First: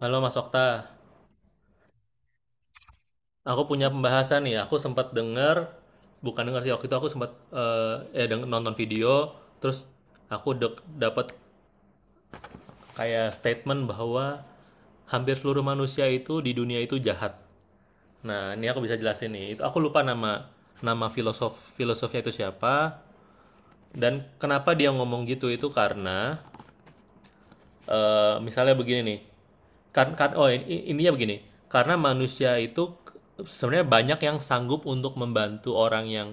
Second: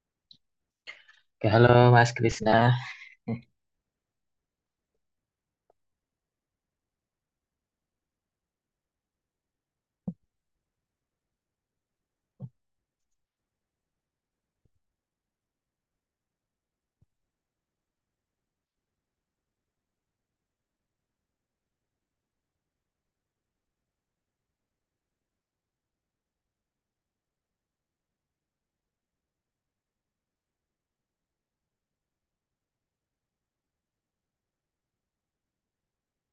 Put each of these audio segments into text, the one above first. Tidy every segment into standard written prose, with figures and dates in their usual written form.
Halo Mas Okta, Oke, halo Mas Krisna. aku punya pembahasan nih. Aku sempat dengar, bukan dengar sih waktu itu aku sempat nonton video, terus aku dapat kayak statement bahwa hampir seluruh manusia itu di dunia itu jahat. Nah, ini aku bisa jelasin nih. Itu aku lupa nama nama filosof filosofnya itu siapa dan kenapa dia ngomong gitu itu karena misalnya begini nih. Kan kan oh ini intinya begini, karena manusia itu sebenarnya banyak yang sanggup untuk membantu orang yang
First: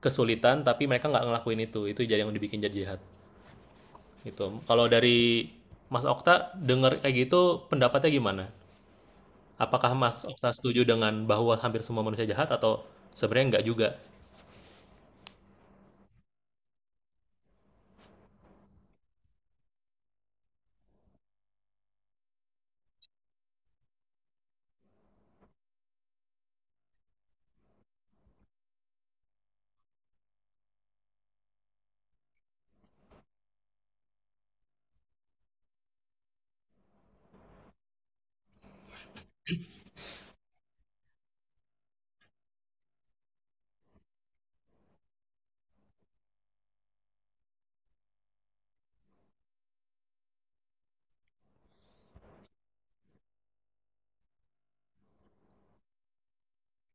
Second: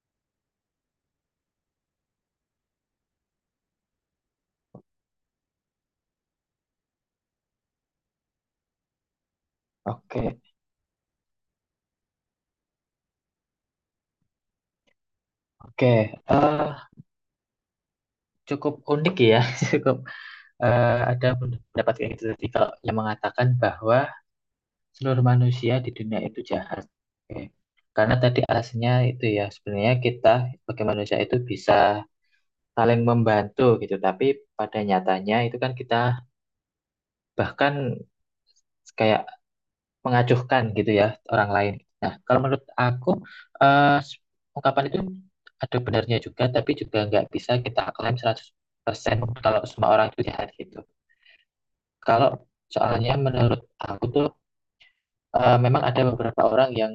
kesulitan, tapi mereka nggak ngelakuin itu. Itu jadi yang dibikin jadi jahat gitu. Kalau dari Mas Okta dengar kayak gitu, pendapatnya gimana? Apakah Mas Oke, Okta setuju dengan bahwa hampir semua manusia jahat atau sebenarnya nggak juga? oke. Eh, cukup unik ya, cukup ada pendapat kayak gitu tadi kalau yang mengatakan bahwa seluruh manusia di dunia itu jahat. Oke. Karena tadi alasannya itu ya, sebenarnya kita sebagai manusia itu bisa saling membantu gitu, tapi pada nyatanya itu kan kita bahkan kayak mengacuhkan gitu ya orang lain. Nah, kalau menurut aku eh, ungkapan itu ada benarnya juga, tapi juga nggak bisa kita klaim seratus persen kalau semua orang itu jahat gitu. Kalau soalnya menurut aku tuh memang ada beberapa orang yang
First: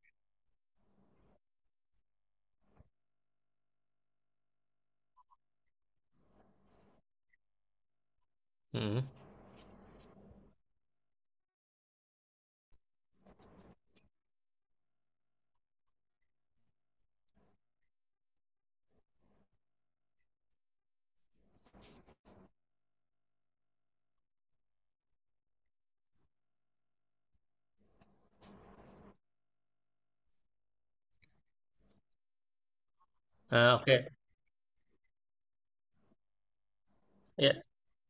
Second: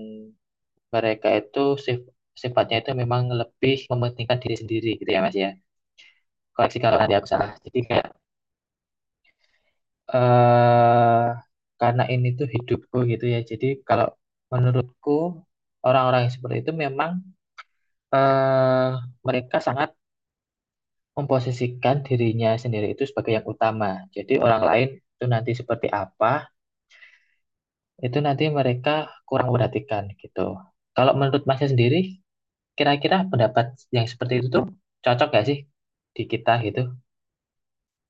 mereka itu sif- sifatnya itu memang lebih mementingkan diri sendiri gitu ya Mas ya. Koreksi kalau nanti aku salah. Jadi kayak Hmm. eh karena ini tuh hidupku gitu ya. Jadi kalau menurutku orang-orang yang seperti itu memang eh, mereka sangat memposisikan dirinya sendiri itu sebagai yang utama. Jadi orang lain itu nanti seperti apa, itu nanti mereka kurang perhatikan gitu. Kalau menurut Masnya sendiri, kira-kira pendapat Nah, yang oke. seperti itu tuh cocok gak sih di kita gitu? Ya,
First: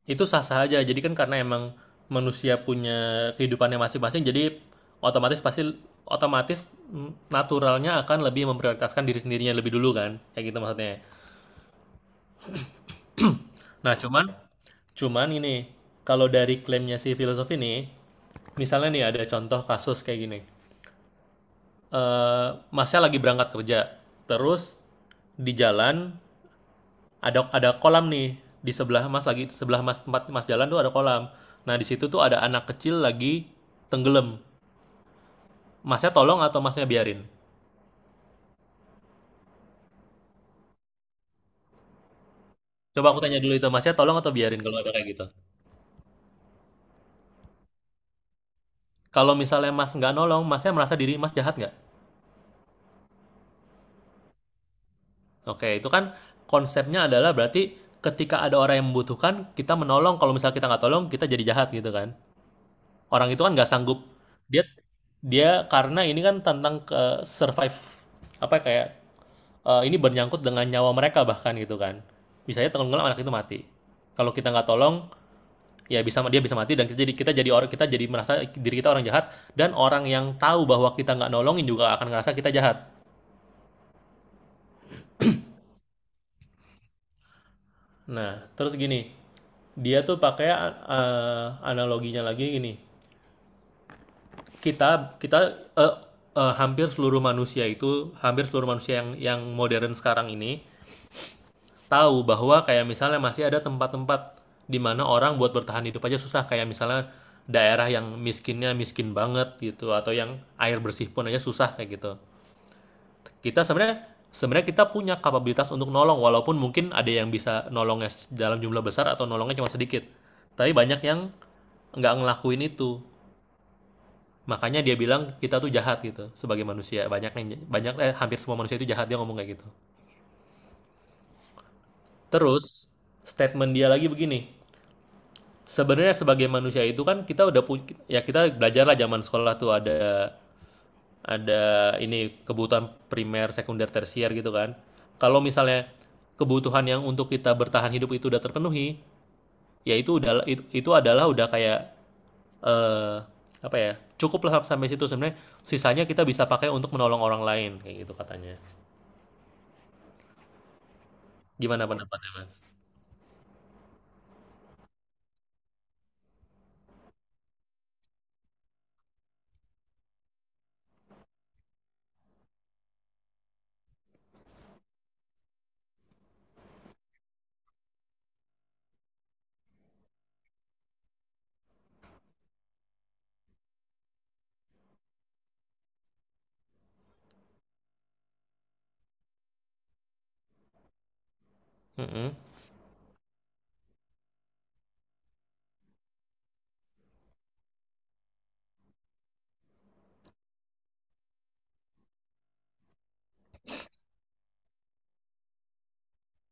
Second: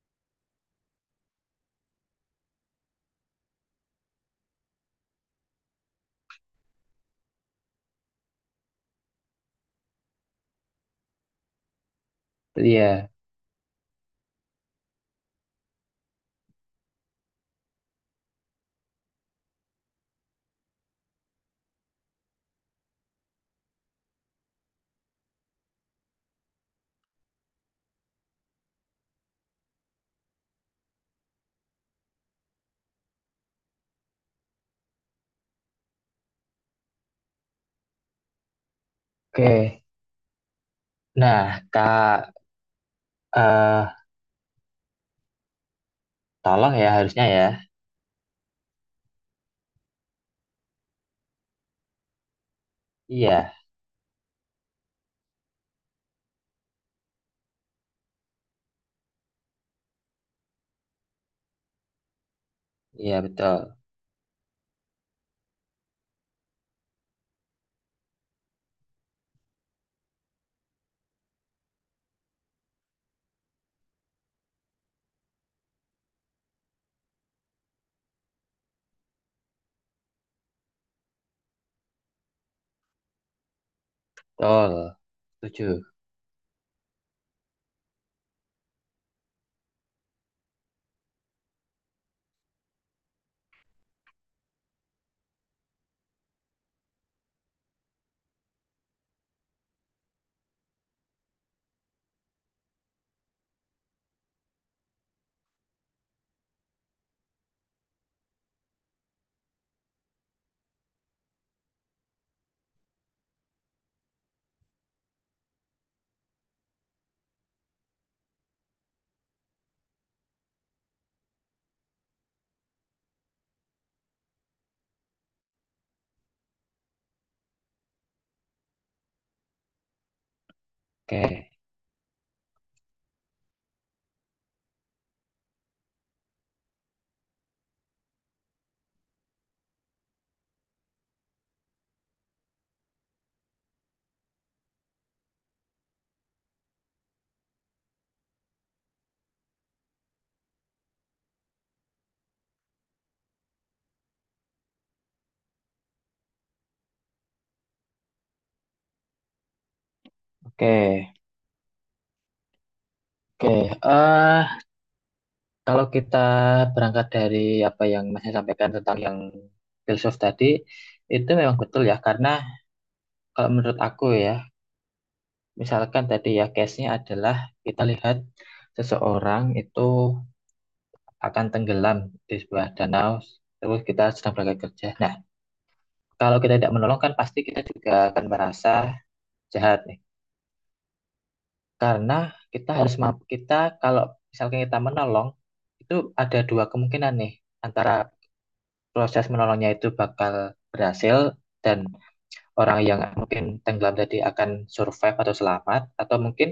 itu sah-sah aja. Jadi kan karena emang manusia punya kehidupannya masing-masing, jadi otomatis pasti otomatis naturalnya akan lebih memprioritaskan diri sendirinya lebih dulu kan. Kayak gitu maksudnya. Iya, Nah, cuman cuman ini kalau dari klaimnya si filosof ini, misalnya nih ada contoh kasus kayak gini. Eh, Masnya lagi berangkat kerja, terus di jalan ada kolam nih di sebelah mas lagi sebelah mas tempat mas jalan tuh ada kolam. Nah di situ tuh ada anak kecil lagi tenggelam. Masnya tolong atau Masnya biarin? oke. Nah, Kak, Coba aku tanya dulu itu, eh, Masnya tolong atau biarin kalau ada kayak gitu? tolong ya harusnya ya. Kalau misalnya Mas nggak nolong, Masnya merasa diri Mas jahat nggak? Iya, Oke, itu kan konsepnya adalah berarti ketika ada orang yang membutuhkan, kita menolong, kalau misalnya kita nggak tolong, kita jadi jahat gitu kan. iya Orang itu kan betul, nggak sanggup. Dia dia karena ini kan tentang ke survive, apa ya, kayak, ini bernyangkut dengan nyawa mereka bahkan gitu kan. Misalnya tenggelam anak itu mati. Kalau kita nggak tolong, ya dia bisa mati, dan kita jadi merasa diri kita orang jahat, dan orang yang tahu bahwa kita nggak nolongin juga akan ngerasa kita jahat. betul, setuju. Nah, terus gini, dia tuh pakai analoginya lagi gini. Kita kita eh, eh, hampir seluruh manusia itu hampir seluruh manusia yang modern sekarang ini tahu bahwa kayak misalnya masih ada tempat-tempat di mana orang buat bertahan hidup aja susah, kayak misalnya daerah yang miskinnya miskin banget gitu atau yang air bersih pun aja susah kayak gitu. Kita sebenarnya sebenarnya kita punya kapabilitas untuk nolong, walaupun mungkin ada yang bisa nolongnya dalam jumlah besar atau nolongnya cuma sedikit. Tapi banyak yang nggak ngelakuin itu. Makanya dia bilang kita tuh jahat gitu sebagai manusia. Banyak yang banyak eh, Hampir semua manusia itu jahat, dia ngomong kayak gitu. Oke, Terus statement dia lagi begini. Sebenarnya sebagai manusia itu kan kita udah punya, ya kita belajar lah zaman sekolah tuh ada ini kebutuhan primer, sekunder, tersier gitu kan. Kalau misalnya kebutuhan yang untuk kita bertahan hidup itu udah terpenuhi, ya itu udah itu adalah udah kayak eh, apa ya? Cukuplah sampai situ sebenarnya. Sisanya kita bisa pakai untuk menolong orang lain kayak gitu katanya. oke, Gimana pendapatnya, Mas? oke. Eh, Kalau kita berangkat dari apa yang Masnya sampaikan tentang yang filsuf tadi, itu memang betul ya, karena kalau menurut aku ya, misalkan tadi ya case-nya adalah kita lihat seseorang itu akan tenggelam di sebuah danau, terus kita sedang berangkat kerja. Nah, kalau kita tidak menolong kan pasti kita juga akan merasa jahat nih, karena Mm-mm. kita harus mampu kita kalau misalkan kita menolong itu ada dua kemungkinan nih antara proses menolongnya itu bakal berhasil dan orang yang mungkin tenggelam tadi akan survive atau selamat atau mungkin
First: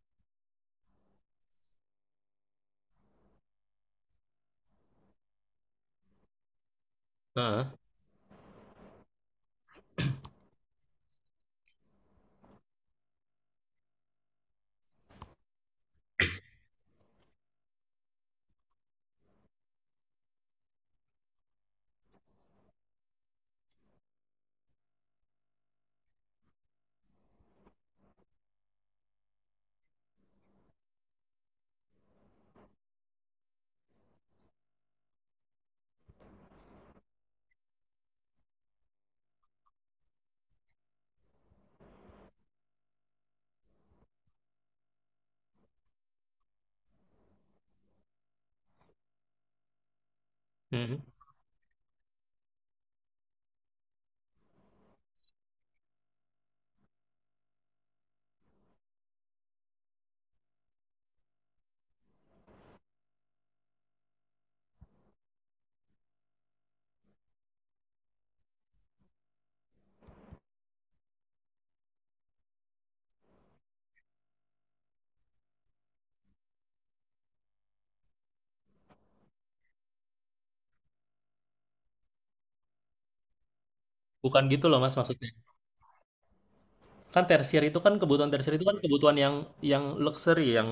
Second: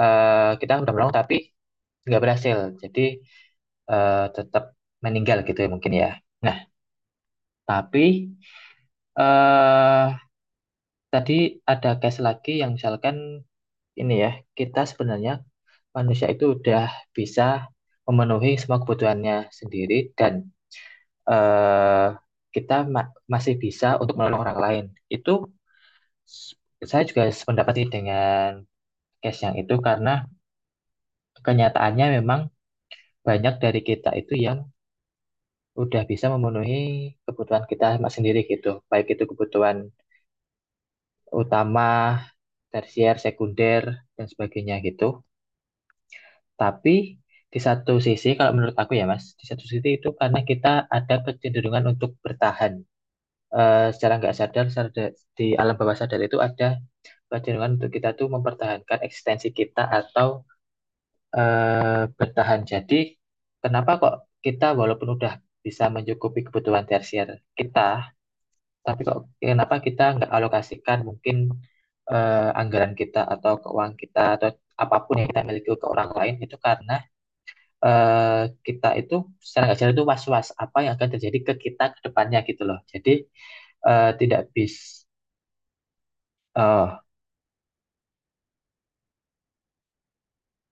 kita udah menolong tapi nggak berhasil jadi tetap meninggal gitu ya mungkin ya nah Heeh. tapi eh tadi ada case lagi yang misalkan ini ya kita sebenarnya manusia itu udah bisa memenuhi semua kebutuhannya sendiri dan eh kita masih bisa untuk menolong orang lain itu. Saya juga sependapat sih dengan case yang itu karena kenyataannya memang banyak dari kita itu yang udah bisa memenuhi kebutuhan kita sendiri gitu. Baik itu kebutuhan utama, tersier, sekunder, dan sebagainya gitu. Tapi di satu sisi, kalau menurut aku ya Mas, di satu sisi itu karena kita Mm-mm. ada kecenderungan untuk bertahan. Secara nggak sadar, di alam bawah sadar itu ada kecenderungan untuk kita tuh mempertahankan eksistensi kita atau bertahan. Jadi, kenapa kok kita walaupun udah bisa mencukupi kebutuhan tersier kita, tapi kok kenapa kita nggak alokasikan mungkin anggaran kita atau keuangan kita atau apapun yang kita miliki ke orang lain itu karena kita itu secara nggak sadar itu was-was apa yang akan terjadi ke kita ke depannya gitu loh. Jadi tidak Bukan gitu loh, Mas, bisa. maksudnya. Oh Kan kebutuhan tersier itu kan kebutuhan yang luxury, yang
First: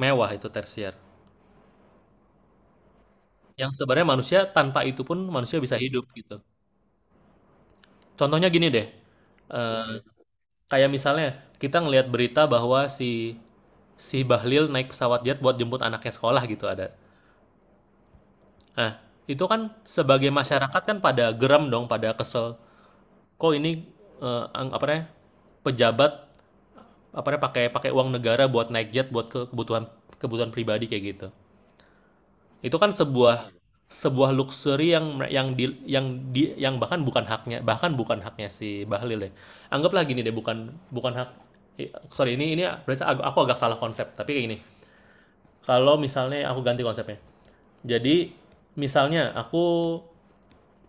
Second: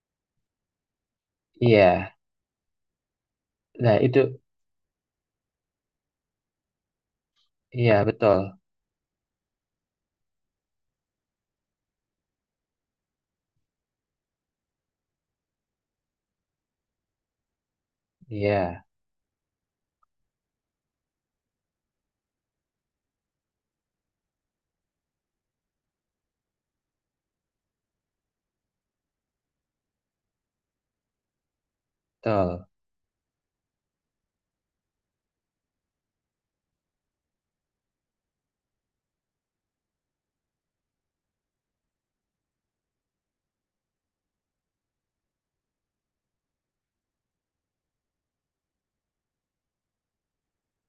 mewah itu tersier. iya, Yang nah sebenarnya itu manusia tanpa itu pun manusia bisa hidup gitu. iya betul, Contohnya gini deh, eee, kayak misalnya kita ngelihat berita bahwa si si Bahlil naik pesawat jet buat jemput anaknya sekolah gitu ada. iya Nah, itu kan sebagai masyarakat kan pada geram dong, pada kesel, kok ini, eee, ang apa namanya, pejabat, apa namanya, pakai pakai uang negara buat naik jet buat ke kebutuhan kebutuhan pribadi kayak gitu. betul, Itu kan sebuah sebuah luxury yang di yang di yang bahkan bukan haknya, si Bahlil ya. Anggaplah gini deh, bukan bukan hak, sorry ini berarti aku agak salah konsep, tapi kayak gini. Kalau misalnya aku ganti konsepnya. Jadi misalnya aku,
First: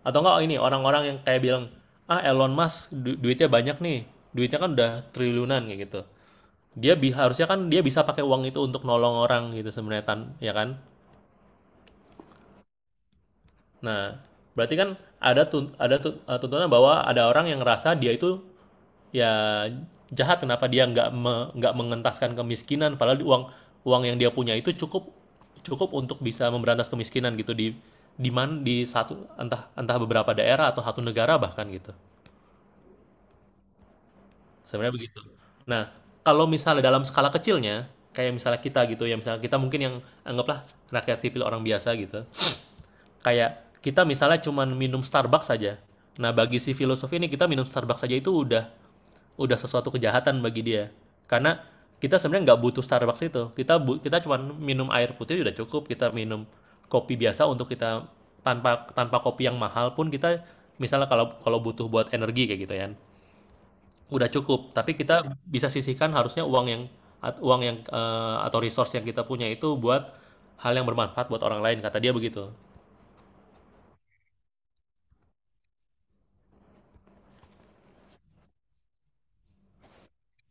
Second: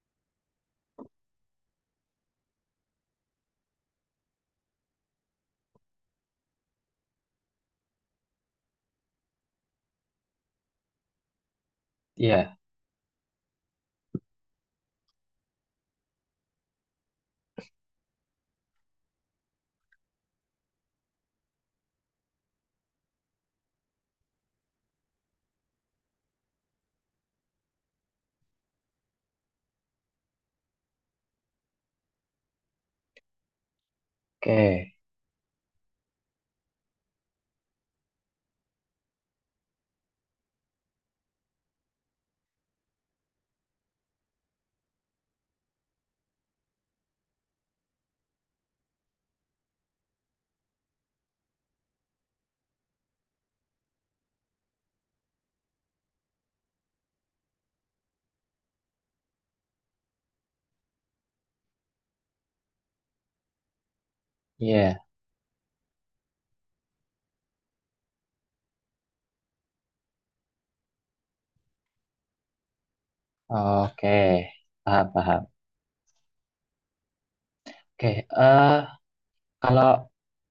atau enggak ini orang-orang yang kayak bilang, "Ah Elon Musk duitnya banyak nih. Duitnya kan udah triliunan kayak gitu." Dia bi Harusnya kan dia bisa pakai uang itu untuk nolong orang gitu sebenarnya ya kan? iya Nah, berarti kan tuntunan bahwa ada orang yang ngerasa dia itu ya jahat, kenapa dia nggak mengentaskan kemiskinan, padahal uang uang yang dia punya itu cukup cukup untuk bisa memberantas kemiskinan gitu di mana, di satu, entah entah beberapa daerah atau satu negara bahkan gitu. Sebenarnya oke, begitu. Nah, kalau misalnya dalam skala kecilnya kayak misalnya kita gitu ya, misalnya kita mungkin yang anggaplah rakyat sipil orang biasa gitu. Kayak kita misalnya cuman minum Starbucks saja. Nah, bagi si filosof ini kita minum Starbucks saja itu udah sesuatu kejahatan bagi dia. Karena kita sebenarnya nggak butuh Starbucks itu. Kita cuman minum air putih udah cukup. Kita minum kopi biasa untuk kita, tanpa tanpa kopi yang mahal pun kita misalnya kalau kalau butuh buat energi kayak gitu ya. Udah cukup, tapi iya. kita bisa sisihkan harusnya uang yang, uang yang atau resource yang kita punya itu buat hal yang bermanfaat buat orang lain, kata dia begitu. Oke, paham, paham. Oke, eh kalau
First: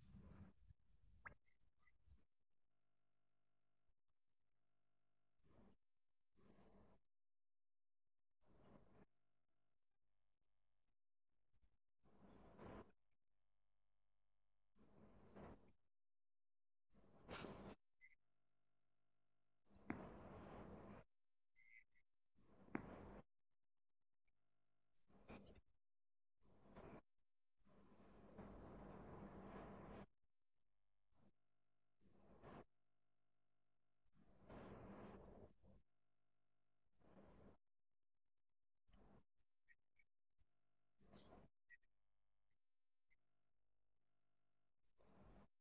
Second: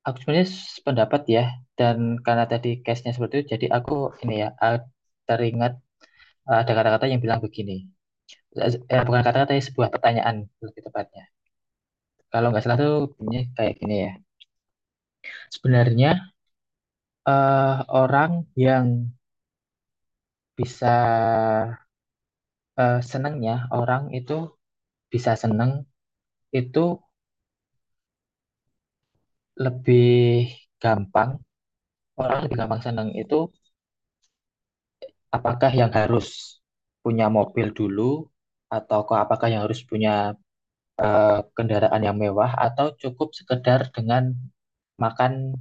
aku sebenarnya pendapat ya, dan karena tadi case-nya seperti itu, jadi aku ini ya, teringat ada kata-kata yang bilang begini. Bukan kata-kata, ya, sebuah pertanyaan lebih tepatnya. Kalau nggak salah tuh bunyinya kayak gini ya. Sebenarnya eh, orang yang bisa senangnya, orang itu bisa senang itu lebih gampang, orang lebih gampang senang itu apakah yang harus punya mobil dulu atau apakah yang harus punya kendaraan yang mewah atau cukup sekedar dengan makan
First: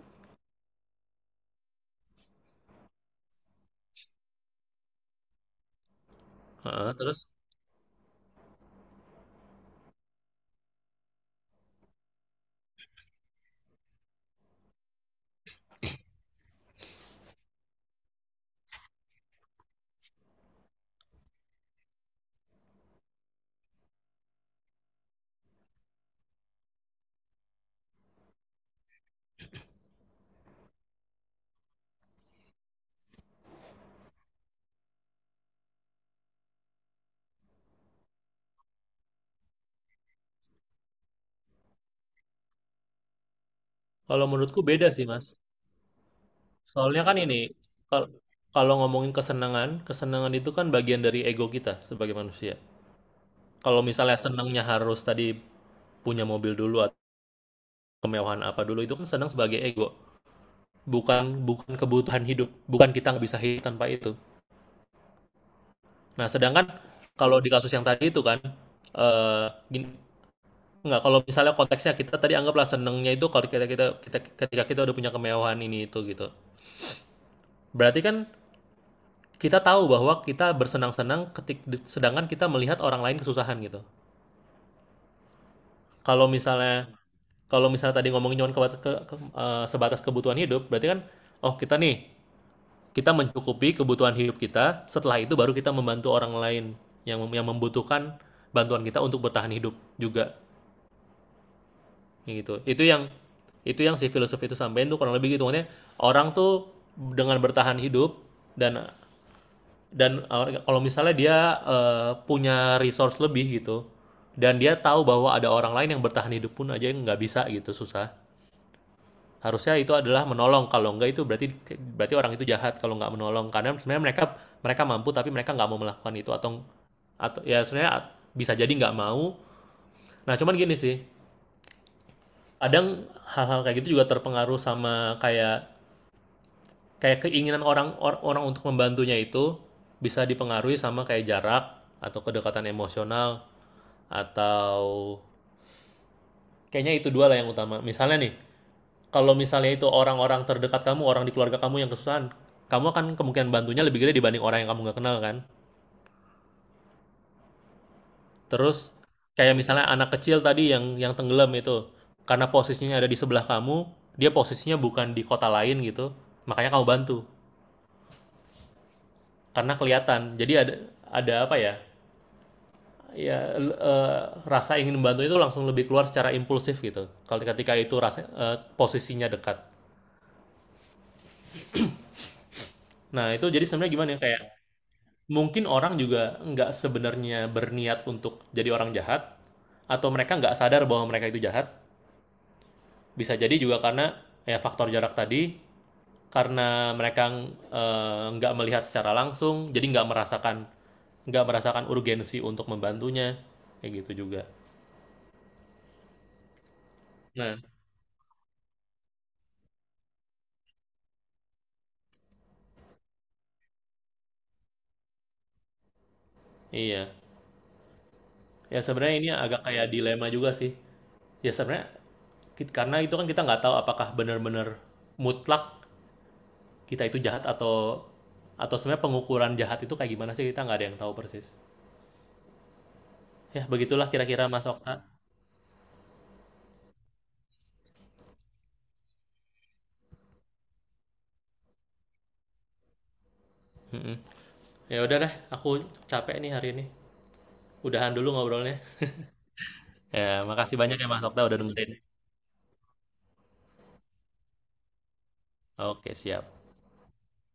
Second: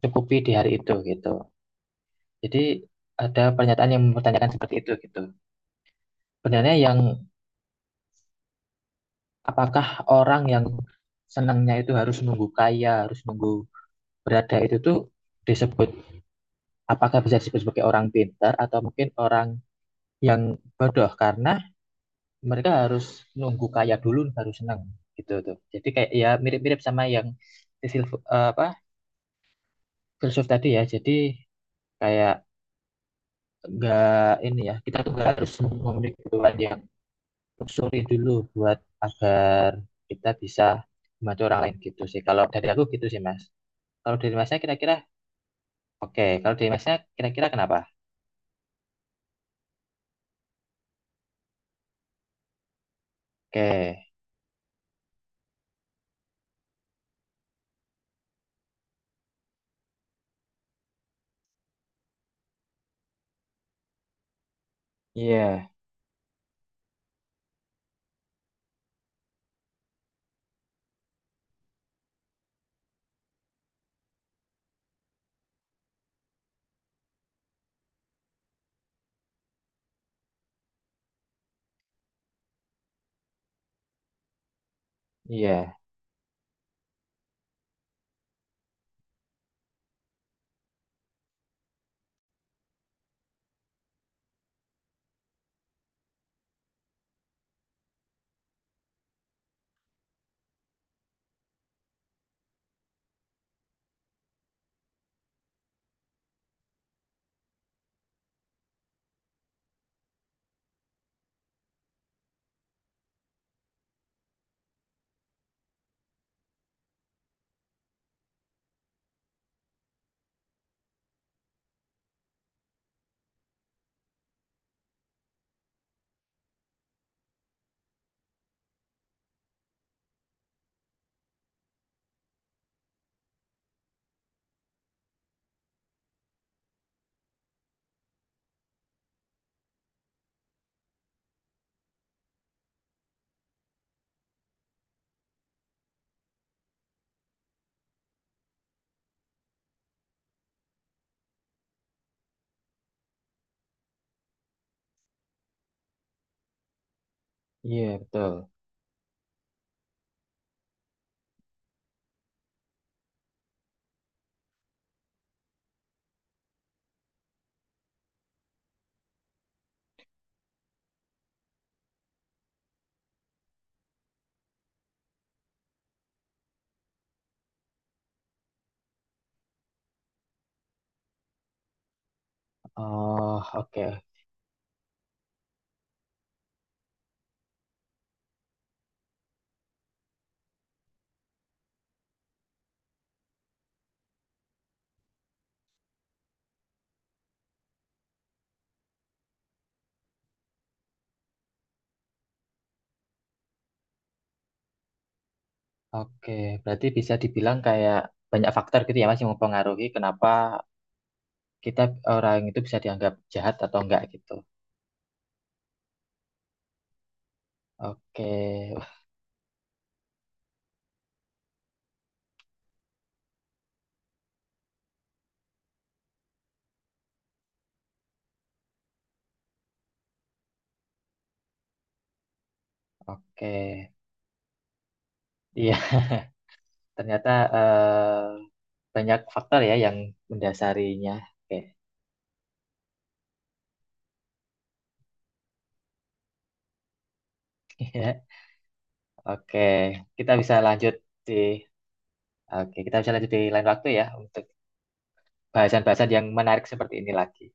cukupi di hari itu gitu. Jadi ada pernyataan yang mempertanyakan seperti itu gitu. Sebenarnya Heeh. yang Terus. apakah orang yang senangnya itu harus nunggu kaya, harus nunggu berada itu tuh disebut apakah bisa disebut sebagai orang pintar atau mungkin orang yang bodoh karena mereka harus nunggu kaya dulu baru senang gitu tuh. Jadi kayak ya mirip-mirip sama yang di apa filsuf tadi ya. Jadi kayak nggak ini ya kita tuh nggak harus memiliki kebutuhan yang luxury dulu buat agar kita bisa membantu orang lain gitu sih. Kalau dari aku gitu sih Mas. Kalau Kalau dari Masnya menurutku beda kira-kira sih, Mas. oke. Kalau dari Masnya Soalnya kan ini, kira-kira kenapa? kal- kalau ngomongin kesenangan, kesenangan itu kan bagian dari ego kita sebagai manusia. Kalau Oke. misalnya senangnya harus tadi punya mobil dulu atau kemewahan apa dulu, itu kan senang sebagai ego. Bukan bukan kebutuhan hidup, bukan, kita nggak bisa hidup tanpa itu. Iya, Nah, sedangkan kalau di kasus yang tadi itu kan, eh gini, nggak, kalau misalnya konteksnya kita tadi anggaplah senangnya itu kalau kita kita kita ketika kita udah punya kemewahan ini itu gitu. Berarti kan, kita tahu bahwa kita bersenang-senang sedangkan kita melihat orang lain kesusahan gitu. iya, Kalau misalnya Mhm. Kalau misalnya tadi ngomongin cuma kebat ke eee, sebatas kebutuhan hidup, berarti kan, oh kita nih, kita mencukupi kebutuhan hidup kita, setelah itu baru kita membantu orang lain yang membutuhkan bantuan kita untuk bertahan hidup juga, gitu. Itu yang si filosof itu sampein tuh kurang lebih gitu, maksudnya orang tuh dengan bertahan hidup, dan Dan kalau misalnya dia, punya resource lebih gitu, dan dia tahu bahwa ada orang lain yang bertahan hidup pun aja yang nggak bisa gitu, susah. Harusnya itu adalah menolong, kalau nggak itu berarti berarti orang itu jahat kalau nggak menolong. Karena sebenarnya mereka mereka mampu, tapi mereka nggak mau melakukan itu, atau ya sebenarnya bisa jadi nggak mau. Nah, cuman gini sih, kadang hal-hal kayak gitu juga terpengaruh sama kayak kayak keinginan orang, orang untuk membantunya itu bisa dipengaruhi sama kayak jarak atau kedekatan emosional, atau kayaknya itu dua lah yang utama. Misalnya nih, kalau misalnya itu orang-orang terdekat kamu, orang di keluarga kamu yang kesusahan, kamu akan kemungkinan bantunya lebih gede dibanding orang yang kamu nggak kenal kan. iya betul. Terus kayak misalnya anak kecil tadi yang tenggelam itu, karena posisinya ada di sebelah kamu, dia posisinya bukan di kota lain gitu, makanya kamu bantu karena kelihatan. Jadi ada apa ya? Rasa ingin membantu itu langsung lebih keluar secara impulsif gitu, kalau ketika itu rasa posisinya dekat. Nah, Oh, itu jadi oke. sebenarnya gimana ya? Kayak, mungkin orang juga nggak sebenarnya berniat untuk jadi orang jahat, atau mereka nggak sadar bahwa mereka itu jahat. Bisa jadi juga karena ya faktor jarak tadi, karena mereka nggak melihat secara langsung, jadi nggak merasakan urgensi untuk membantunya, kayak gitu juga. Oke, berarti bisa Nah, dibilang kayak banyak faktor gitu ya Mas yang mempengaruhi kenapa kita orang itu bisa dianggap jahat atau enggak gitu. iya. Oke, Ya wah, sebenarnya ini agak kayak dilema juga sih. Ya sebenarnya karena itu kan kita nggak tahu apakah benar-benar mutlak kita itu jahat, atau sebenarnya pengukuran jahat itu kayak gimana sih, kita nggak ada yang tahu persis. oke. Ya begitulah kira-kira Mas Okta. Iya, ternyata eh, banyak faktor ya yang mendasarinya. Oke. Mhm. Ya udah deh, aku capek nih hari ini. Udahan Iya. dulu ngobrolnya. Oke, Ya kita bisa makasih lanjut banyak ya Mas di Okta udah dengerin. Oke, kita bisa lanjut di lain waktu ya untuk bahasan-bahasan Oke, yang siap. menarik seperti ini lagi.